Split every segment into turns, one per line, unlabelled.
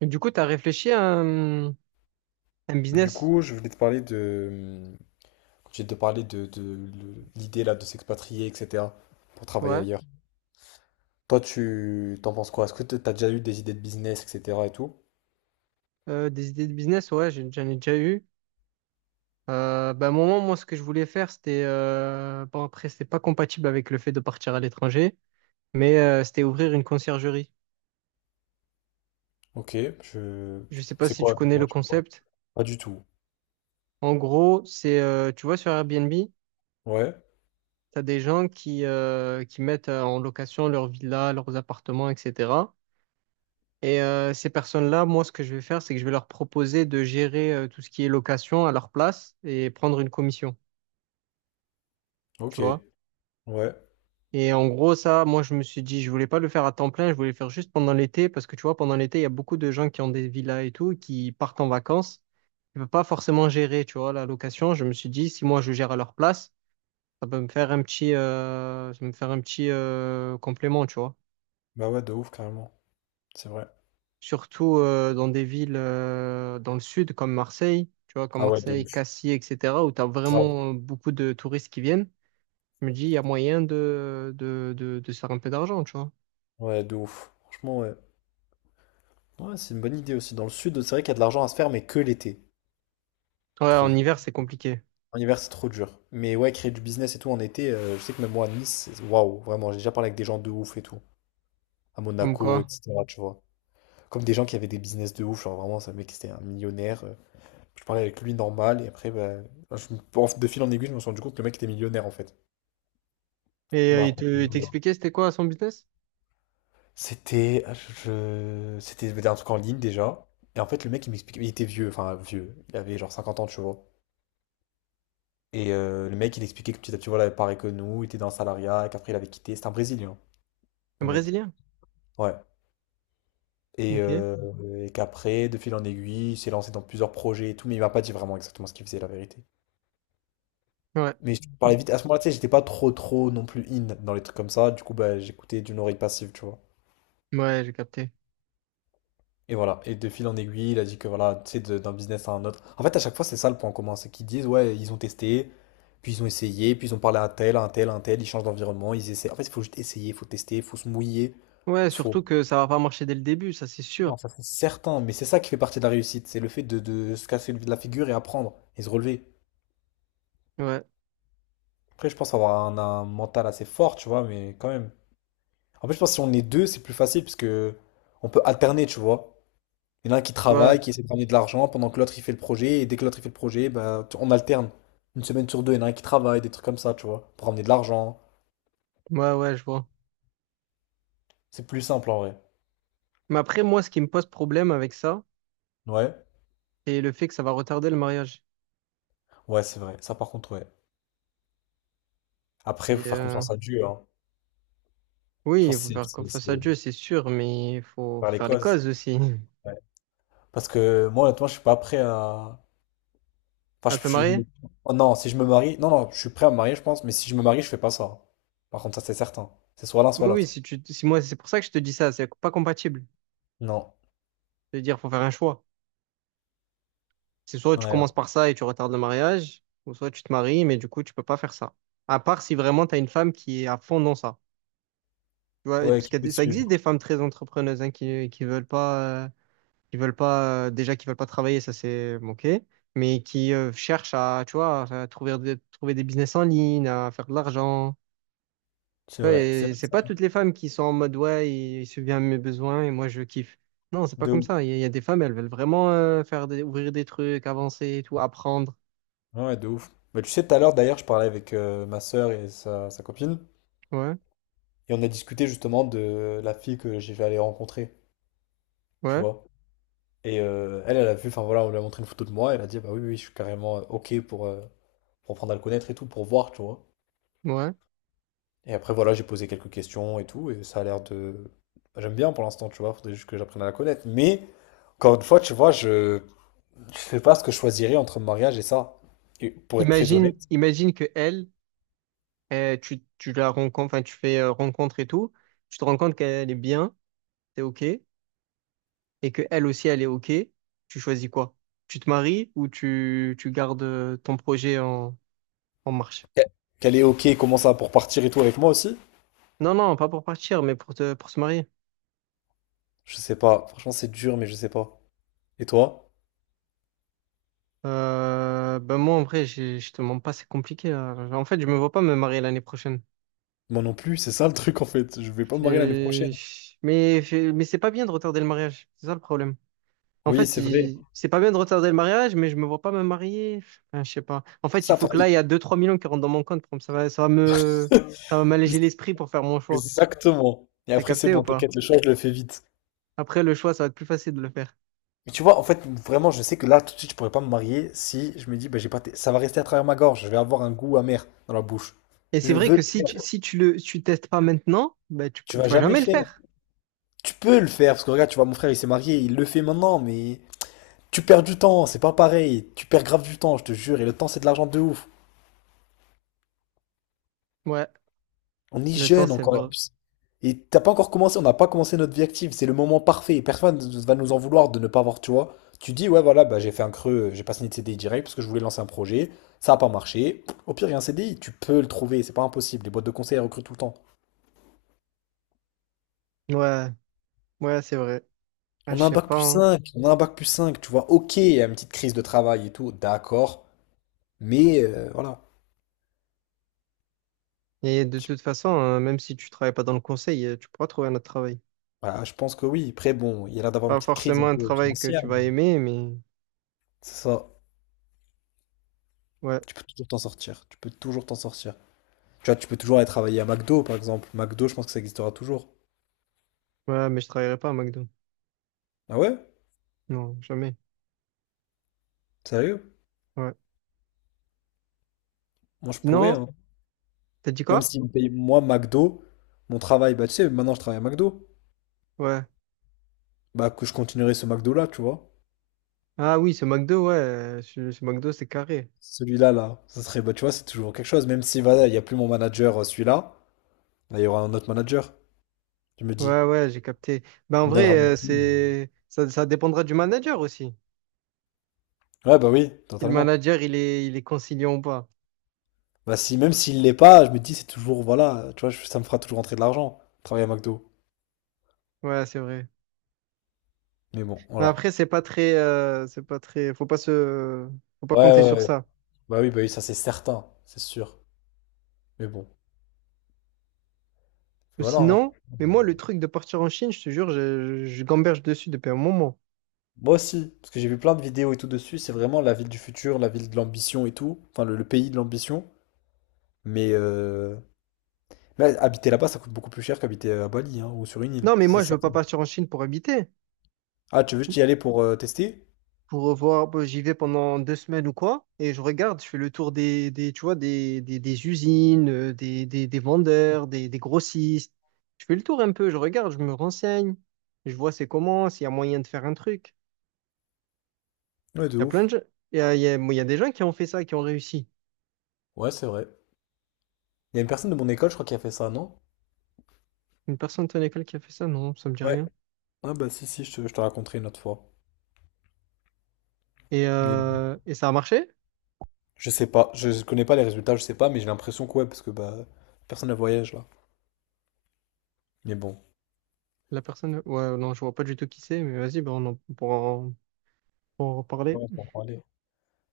Et du coup, tu as réfléchi à un
Du
business?
coup, je voulais te parler de, l'idée là de s'expatrier, etc. pour travailler
ouais,
ailleurs. Toi, tu t'en penses quoi? Est-ce que t'as déjà eu des idées de business, etc. et tout?
des idées de business, ouais, j'en ai déjà eu. À un moment, moi, ce que je voulais faire, c'était, bon, après, c'était pas compatible avec le fait de partir à l'étranger, mais c'était ouvrir une conciergerie.
Ok, je,
Je sais pas
c'est
si tu
quoi?
connais le
Non, je sais pas.
concept.
Pas du tout.
En gros, c'est, tu vois, sur Airbnb, tu
Ouais.
as des gens qui mettent en location leurs villas, leurs appartements, etc. Et ces personnes-là, moi, ce que je vais faire, c'est que je vais leur proposer de gérer tout ce qui est location à leur place et prendre une commission, tu
Ok.
vois.
Ouais.
Et en gros, ça, moi, je me suis dit, je voulais pas le faire à temps plein, je voulais le faire juste pendant l'été, parce que tu vois, pendant l'été, il y a beaucoup de gens qui ont des villas et tout, qui partent en vacances, ils ne peuvent pas forcément gérer, tu vois, la location. Je me suis dit, si moi, je gère à leur place, ça peut me faire un petit, complément, tu vois.
Bah ouais, de ouf, carrément. C'est vrai.
Surtout dans des villes dans le sud comme
Ah ouais, de
Marseille,
ouf.
Cassis, etc., où tu as
Grave.
vraiment beaucoup de touristes qui viennent, je me dis, il y a moyen de se faire un peu d'argent, tu vois.
Ouais, de ouf. Franchement, ouais. Ouais, c'est une bonne idée aussi. Dans le sud, c'est vrai qu'il y a de l'argent à se faire, mais que l'été,
Ouais,
je
en
trouve.
hiver, c'est compliqué.
En hiver, c'est trop dur. Mais ouais, créer du business et tout en été, je sais que même moi à Nice, waouh, vraiment, j'ai déjà parlé avec des gens de ouf et tout. À
Comme
Monaco,
quoi.
etc., tu vois. Comme des gens qui avaient des business de ouf, genre vraiment, ce mec, c'était un millionnaire. Je parlais avec lui normal, et après, bah, de fil en aiguille, je me suis rendu compte que le mec était millionnaire en fait.
Et
Il m'a raconté.
il t'expliquait, c'était quoi son business?
C'était un truc en ligne déjà. Et en fait, le mec, il m'expliquait, il était vieux, enfin vieux, il avait genre 50 ans, tu vois. Et le mec, il expliquait que petit à petit, voilà, pareil que nous, il était dans le salariat, qu'après il avait quitté. C'est un Brésilien,
Un
le mec.
Brésilien?
Ouais. Et,
Ok.
euh, et qu'après, de fil en aiguille, il s'est lancé dans plusieurs projets et tout, mais il m'a pas dit vraiment exactement ce qu'il faisait, la vérité.
Ouais.
Mais je te parlais vite. À ce moment-là, tu sais, j'étais pas trop, trop non plus in dans les trucs comme ça. Du coup, bah, j'écoutais d'une oreille passive, tu vois.
Ouais, j'ai capté.
Et voilà, et de fil en aiguille, il a dit que voilà, tu sais, d'un business à un autre. En fait, à chaque fois, c'est ça le point commun, c'est qu'ils disent, ouais, ils ont testé, puis ils ont essayé, puis ils ont parlé à un tel, à un tel, à un tel, ils changent d'environnement, ils essaient. En fait, il faut juste essayer, il faut tester, il faut se mouiller.
Ouais,
faut...
surtout que ça va pas marcher dès le début, ça c'est
Non,
sûr.
ça c'est certain, mais c'est ça qui fait partie de la réussite, c'est le fait de se casser la figure et apprendre, et se relever.
Ouais, tu
Après, je pense avoir un mental assez fort, tu vois, mais quand même. En fait, je pense que si on est deux, c'est plus facile, parce que on peut alterner, tu vois. Il y en a un qui
vois.
travaille, qui essaie de ramener de l'argent pendant que l'autre il fait le projet, et dès que l'autre il fait le projet, bah, on alterne. Une semaine sur deux, il y en a un qui travaille, des trucs comme ça, tu vois, pour ramener de l'argent.
Ouais, ouais, je vois.
C'est plus simple en vrai.
Mais après, moi, ce qui me pose problème avec ça,
Ouais,
c'est le fait que ça va retarder le mariage.
ouais, c'est vrai. Ça par contre, ouais. Après,
Et,
faut faire
euh,
confiance à Dieu, hein. Je
Oui, il
pense que
faut
c'est
faire
c'est-
confiance
c'est
à Dieu, c'est sûr, mais il faut
par les
faire les
causes.
causes aussi.
Ouais. Parce que moi, honnêtement, je suis pas prêt à.
À
Enfin.
te marier?
Oh non, si je me marie. Non, non, je suis prêt à me marier, je pense, mais si je me marie, je fais pas ça. Par contre, ça c'est certain. C'est soit l'un,
Oui,
soit
oui,
l'autre.
si moi, c'est pour ça que je te dis ça, c'est pas compatible.
Non.
C'est-à-dire, faut faire un choix. C'est soit tu
Ouais.
commences par ça et tu retardes le mariage, ou soit tu te maries, mais du coup, tu peux pas faire ça. À part si vraiment tu as une femme qui est à fond dans ça. Tu vois, et
Ouais,
parce
qui peut
que
te
ça existe
suivre.
des femmes très entrepreneuses hein, qui veulent pas, déjà qui veulent pas travailler, ça c'est bon, ok, mais qui cherchent à, tu vois, à trouver, trouver des business en ligne, à faire de l'argent.
C'est vrai.
Ouais,
C'est
et
vrai,
c'est
c'est
pas
vrai.
toutes les femmes qui sont en mode ouais, il subvient à mes besoins et moi je kiffe. Non, c'est pas
De
comme
ouf.
ça. Il y a des femmes, elles veulent vraiment faire des, ouvrir des trucs, avancer et tout, apprendre.
Ah ouais, de ouf. Bah, tu sais, tout à l'heure, d'ailleurs, je parlais avec ma sœur et sa copine,
Ouais,
et on a discuté justement de la fille que j'ai vais aller rencontrer, tu
ouais,
vois. Et elle, elle a vu, enfin voilà, on lui a montré une photo de moi, elle a dit, bah oui, oui, oui, je suis carrément OK pour apprendre à le connaître et tout, pour voir, tu vois.
ouais.
Et après, voilà, j'ai posé quelques questions et tout. Et ça a l'air de... Bah, j'aime bien pour l'instant, tu vois, faudrait juste que j'apprenne à la connaître. Mais, encore une fois, tu vois, je sais pas ce que je choisirais entre le mariage et ça. Et pour être très honnête,
Imagine, imagine que elle, tu la rencontres, enfin tu fais rencontre et tout, tu te rends compte qu'elle est bien, t'es ok, et que elle aussi elle est ok. Tu choisis quoi? Tu te maries ou tu gardes ton projet en, en marche?
qu'elle est OK, comment ça, pour partir et tout avec moi aussi?
Non, non, pas pour partir, mais pour te, pour se marier.
Je sais pas. Franchement, c'est dur, mais je sais pas. Et toi?
Ben moi, en vrai, je te mens pas, c'est compliqué, hein. En fait, je me vois pas me marier l'année prochaine.
Moi non plus, c'est ça le truc en fait. Je vais pas me marier l'année
C'est-
prochaine.
Mais, mais c'est pas bien de retarder le mariage. C'est ça le problème. En
Oui,
fait,
c'est vrai.
c'est pas bien de retarder le mariage, mais je me vois pas me marier. Enfin, je sais pas. En
C'est
fait, il
ça,
faut que
pareil.
là, il y a deux trois millions qui rentrent dans mon compte. Pour Ça va, ça va m'alléger l'esprit pour faire mon choix.
Exactement. Et
T'as
après, c'est
capté ou
bon,
pas?
t'inquiète, le choix, je le fais vite.
Après, le choix, ça va être plus facile de le faire.
Mais tu vois, en fait, vraiment, je sais que là, tout de suite, je pourrais pas me marier si je me dis, bah, j'ai pas. Ça va rester à travers ma gorge. Je vais avoir un goût amer dans la bouche.
Et c'est
Je
vrai
veux
que
le faire.
si tu testes pas maintenant, ben, tu,
Tu
tu
vas
vas
jamais le
jamais le
faire.
faire.
Tu peux le faire, parce que regarde, tu vois, mon frère, il s'est marié, il le fait maintenant, mais tu perds du temps, c'est pas pareil. Tu perds grave du temps, je te jure. Et le temps, c'est de l'argent de ouf.
Ouais,
On est
le temps,
jeune
c'est
encore.
vrai.
Et t'as pas encore commencé, on n'a pas commencé notre vie active. C'est le moment parfait. Et personne ne va nous en vouloir de ne pas avoir, tu vois. Tu dis, ouais, voilà, bah, j'ai fait un creux, j'ai pas signé de CDI direct parce que je voulais lancer un projet. Ça a pas marché. Au pire, il y a un CDI, tu peux le trouver, c'est pas impossible. Les boîtes de conseil elles recrutent tout le temps.
Ouais, ouais, c'est vrai. Ah,
On
je
a un
sais
bac
pas,
plus
hein.
cinq, tu vois. Ok, il y a une petite crise de travail et tout, d'accord. Mais voilà.
Et de
Tu-
toute façon, même si tu travailles pas dans le conseil, tu pourras trouver un autre travail.
voilà, je pense que oui. Après, bon, il y a l'air d'avoir une
Pas
petite crise un
forcément un
peu
travail que
financière,
tu vas
mais
aimer, mais
c'est ça.
ouais,
Tu peux toujours t'en sortir. Tu peux toujours t'en sortir. Tu vois, tu peux toujours aller travailler à McDo, par exemple. McDo, je pense que ça existera toujours.
ouais, mais je travaillerai pas à McDo.
Ah ouais?
Non, jamais.
Sérieux?
Ouais.
Moi, je pourrais,
Sinon,
hein.
t'as dit
Même
quoi?
s'ils me payent, moi, McDo, mon travail, bah, tu sais, maintenant, je travaille à McDo.
Ouais.
Bah, que je continuerai ce McDo-là, tu vois.
Ah oui, ce McDo, ouais, ce McDo, c'est carré.
Celui-là, là, ça serait, bah, tu vois, c'est toujours quelque chose. Même si, voilà, il n'y a plus mon manager, celui-là, bah, il y aura un autre manager, je me dis.
Ouais, ouais, j'ai capté. Ben en
Il me
vrai,
donnera mon prix.
c'est ça, ça dépendra du manager aussi.
Ouais, bah oui,
Si le
totalement.
manager, il est conciliant ou pas.
Bah, si, même s'il l'est pas, je me dis, c'est toujours, voilà, tu vois, ça me fera toujours rentrer de l'argent, travailler à McDo.
Ouais, c'est vrai.
Mais bon,
Mais
voilà.
après, c'est pas très, c'est pas très. Faut pas
Ouais,
compter sur
ouais, ouais.
ça.
Bah oui, ça, c'est certain, c'est sûr. Mais bon,
Ou
voilà. Hein.
sinon, mais moi, le truc de partir en Chine, je te jure, je gamberge dessus depuis un moment.
Moi aussi, parce que j'ai vu plein de vidéos et tout dessus, c'est vraiment la ville du futur, la ville de l'ambition et tout, enfin le pays de l'ambition. Mais, euh, mais habiter là-bas, ça coûte beaucoup plus cher qu'habiter à Bali hein, ou sur une île,
Non, mais
ça c'est
moi, je veux pas
certain.
partir en Chine pour habiter.
Ah, tu veux juste y aller pour tester?
Pour revoir, bah, j'y vais pendant 2 semaines ou quoi, et je regarde, je fais le tour tu vois, des usines, des vendeurs, des grossistes. Je fais le tour un peu, je regarde, je me renseigne, je vois c'est comment, s'il y a moyen de faire un truc.
Ouais, de
Il y a plein de
ouf.
gens, bon, il y a des gens qui ont fait ça, qui ont réussi.
Ouais, c'est vrai. Il y a une personne de mon école, je crois, qui a fait ça, non?
Une personne de ton école qui a fait ça, non, ça me dit
Ouais.
rien.
Ah bah si, si, je te raconterai une autre fois. Mais
Et ça a marché?
je sais pas, je connais pas les résultats, je sais pas, mais j'ai l'impression que ouais, parce que bah personne ne voyage là. Mais bon,
La personne, ouais, non, je vois pas du tout qui c'est, mais vas-y, bah, on en pourra en, pourra en reparler.
ouais, on peut en parler.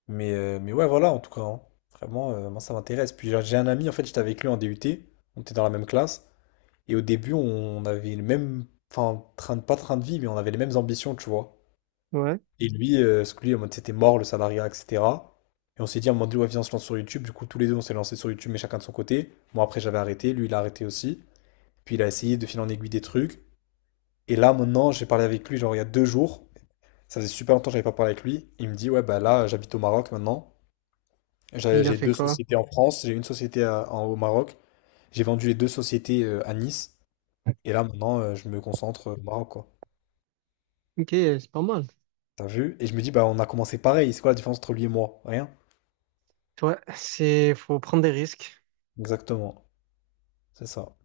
Mais ouais, voilà, en tout cas, hein. Vraiment, moi ça m'intéresse. Puis j'ai un ami, en fait, j'étais avec lui en DUT, on était dans la même classe, et au début, on avait le même, enfin, train de, pas train de vie, mais on avait les mêmes ambitions, tu vois.
Ouais.
Et lui, parce que lui, en mode, c'était mort le salariat, etc. Et on s'est dit, à un moment donné, ouais, viens, on se lance sur YouTube. Du coup, tous les deux, on s'est lancé sur YouTube, mais chacun de son côté. Moi, après, j'avais arrêté, lui, il a arrêté aussi. Puis il a essayé de filer en aiguille des trucs. Et là, maintenant, j'ai parlé avec lui, genre il y a 2 jours. Ça faisait super longtemps que j'avais pas parlé avec lui. Il me dit, ouais, bah là, j'habite au Maroc maintenant. J'ai
Il a
j'ai
fait
deux
quoi?
sociétés en France, j'ai une société au Maroc. J'ai vendu les deux sociétés à Nice. Et là, maintenant, je me concentre au Maroc, quoi.
Ok, c'est pas mal.
T'as vu? Et je me dis, bah, on a commencé pareil. C'est quoi la différence entre lui et moi? Rien.
Ouais, c'est, faut prendre des risques.
Exactement. C'est ça.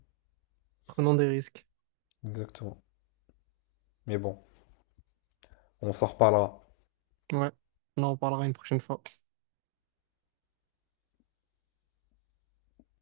Prenons des risques.
Exactement. Mais bon, on s'en reparlera.
Ouais. On en reparlera une prochaine fois.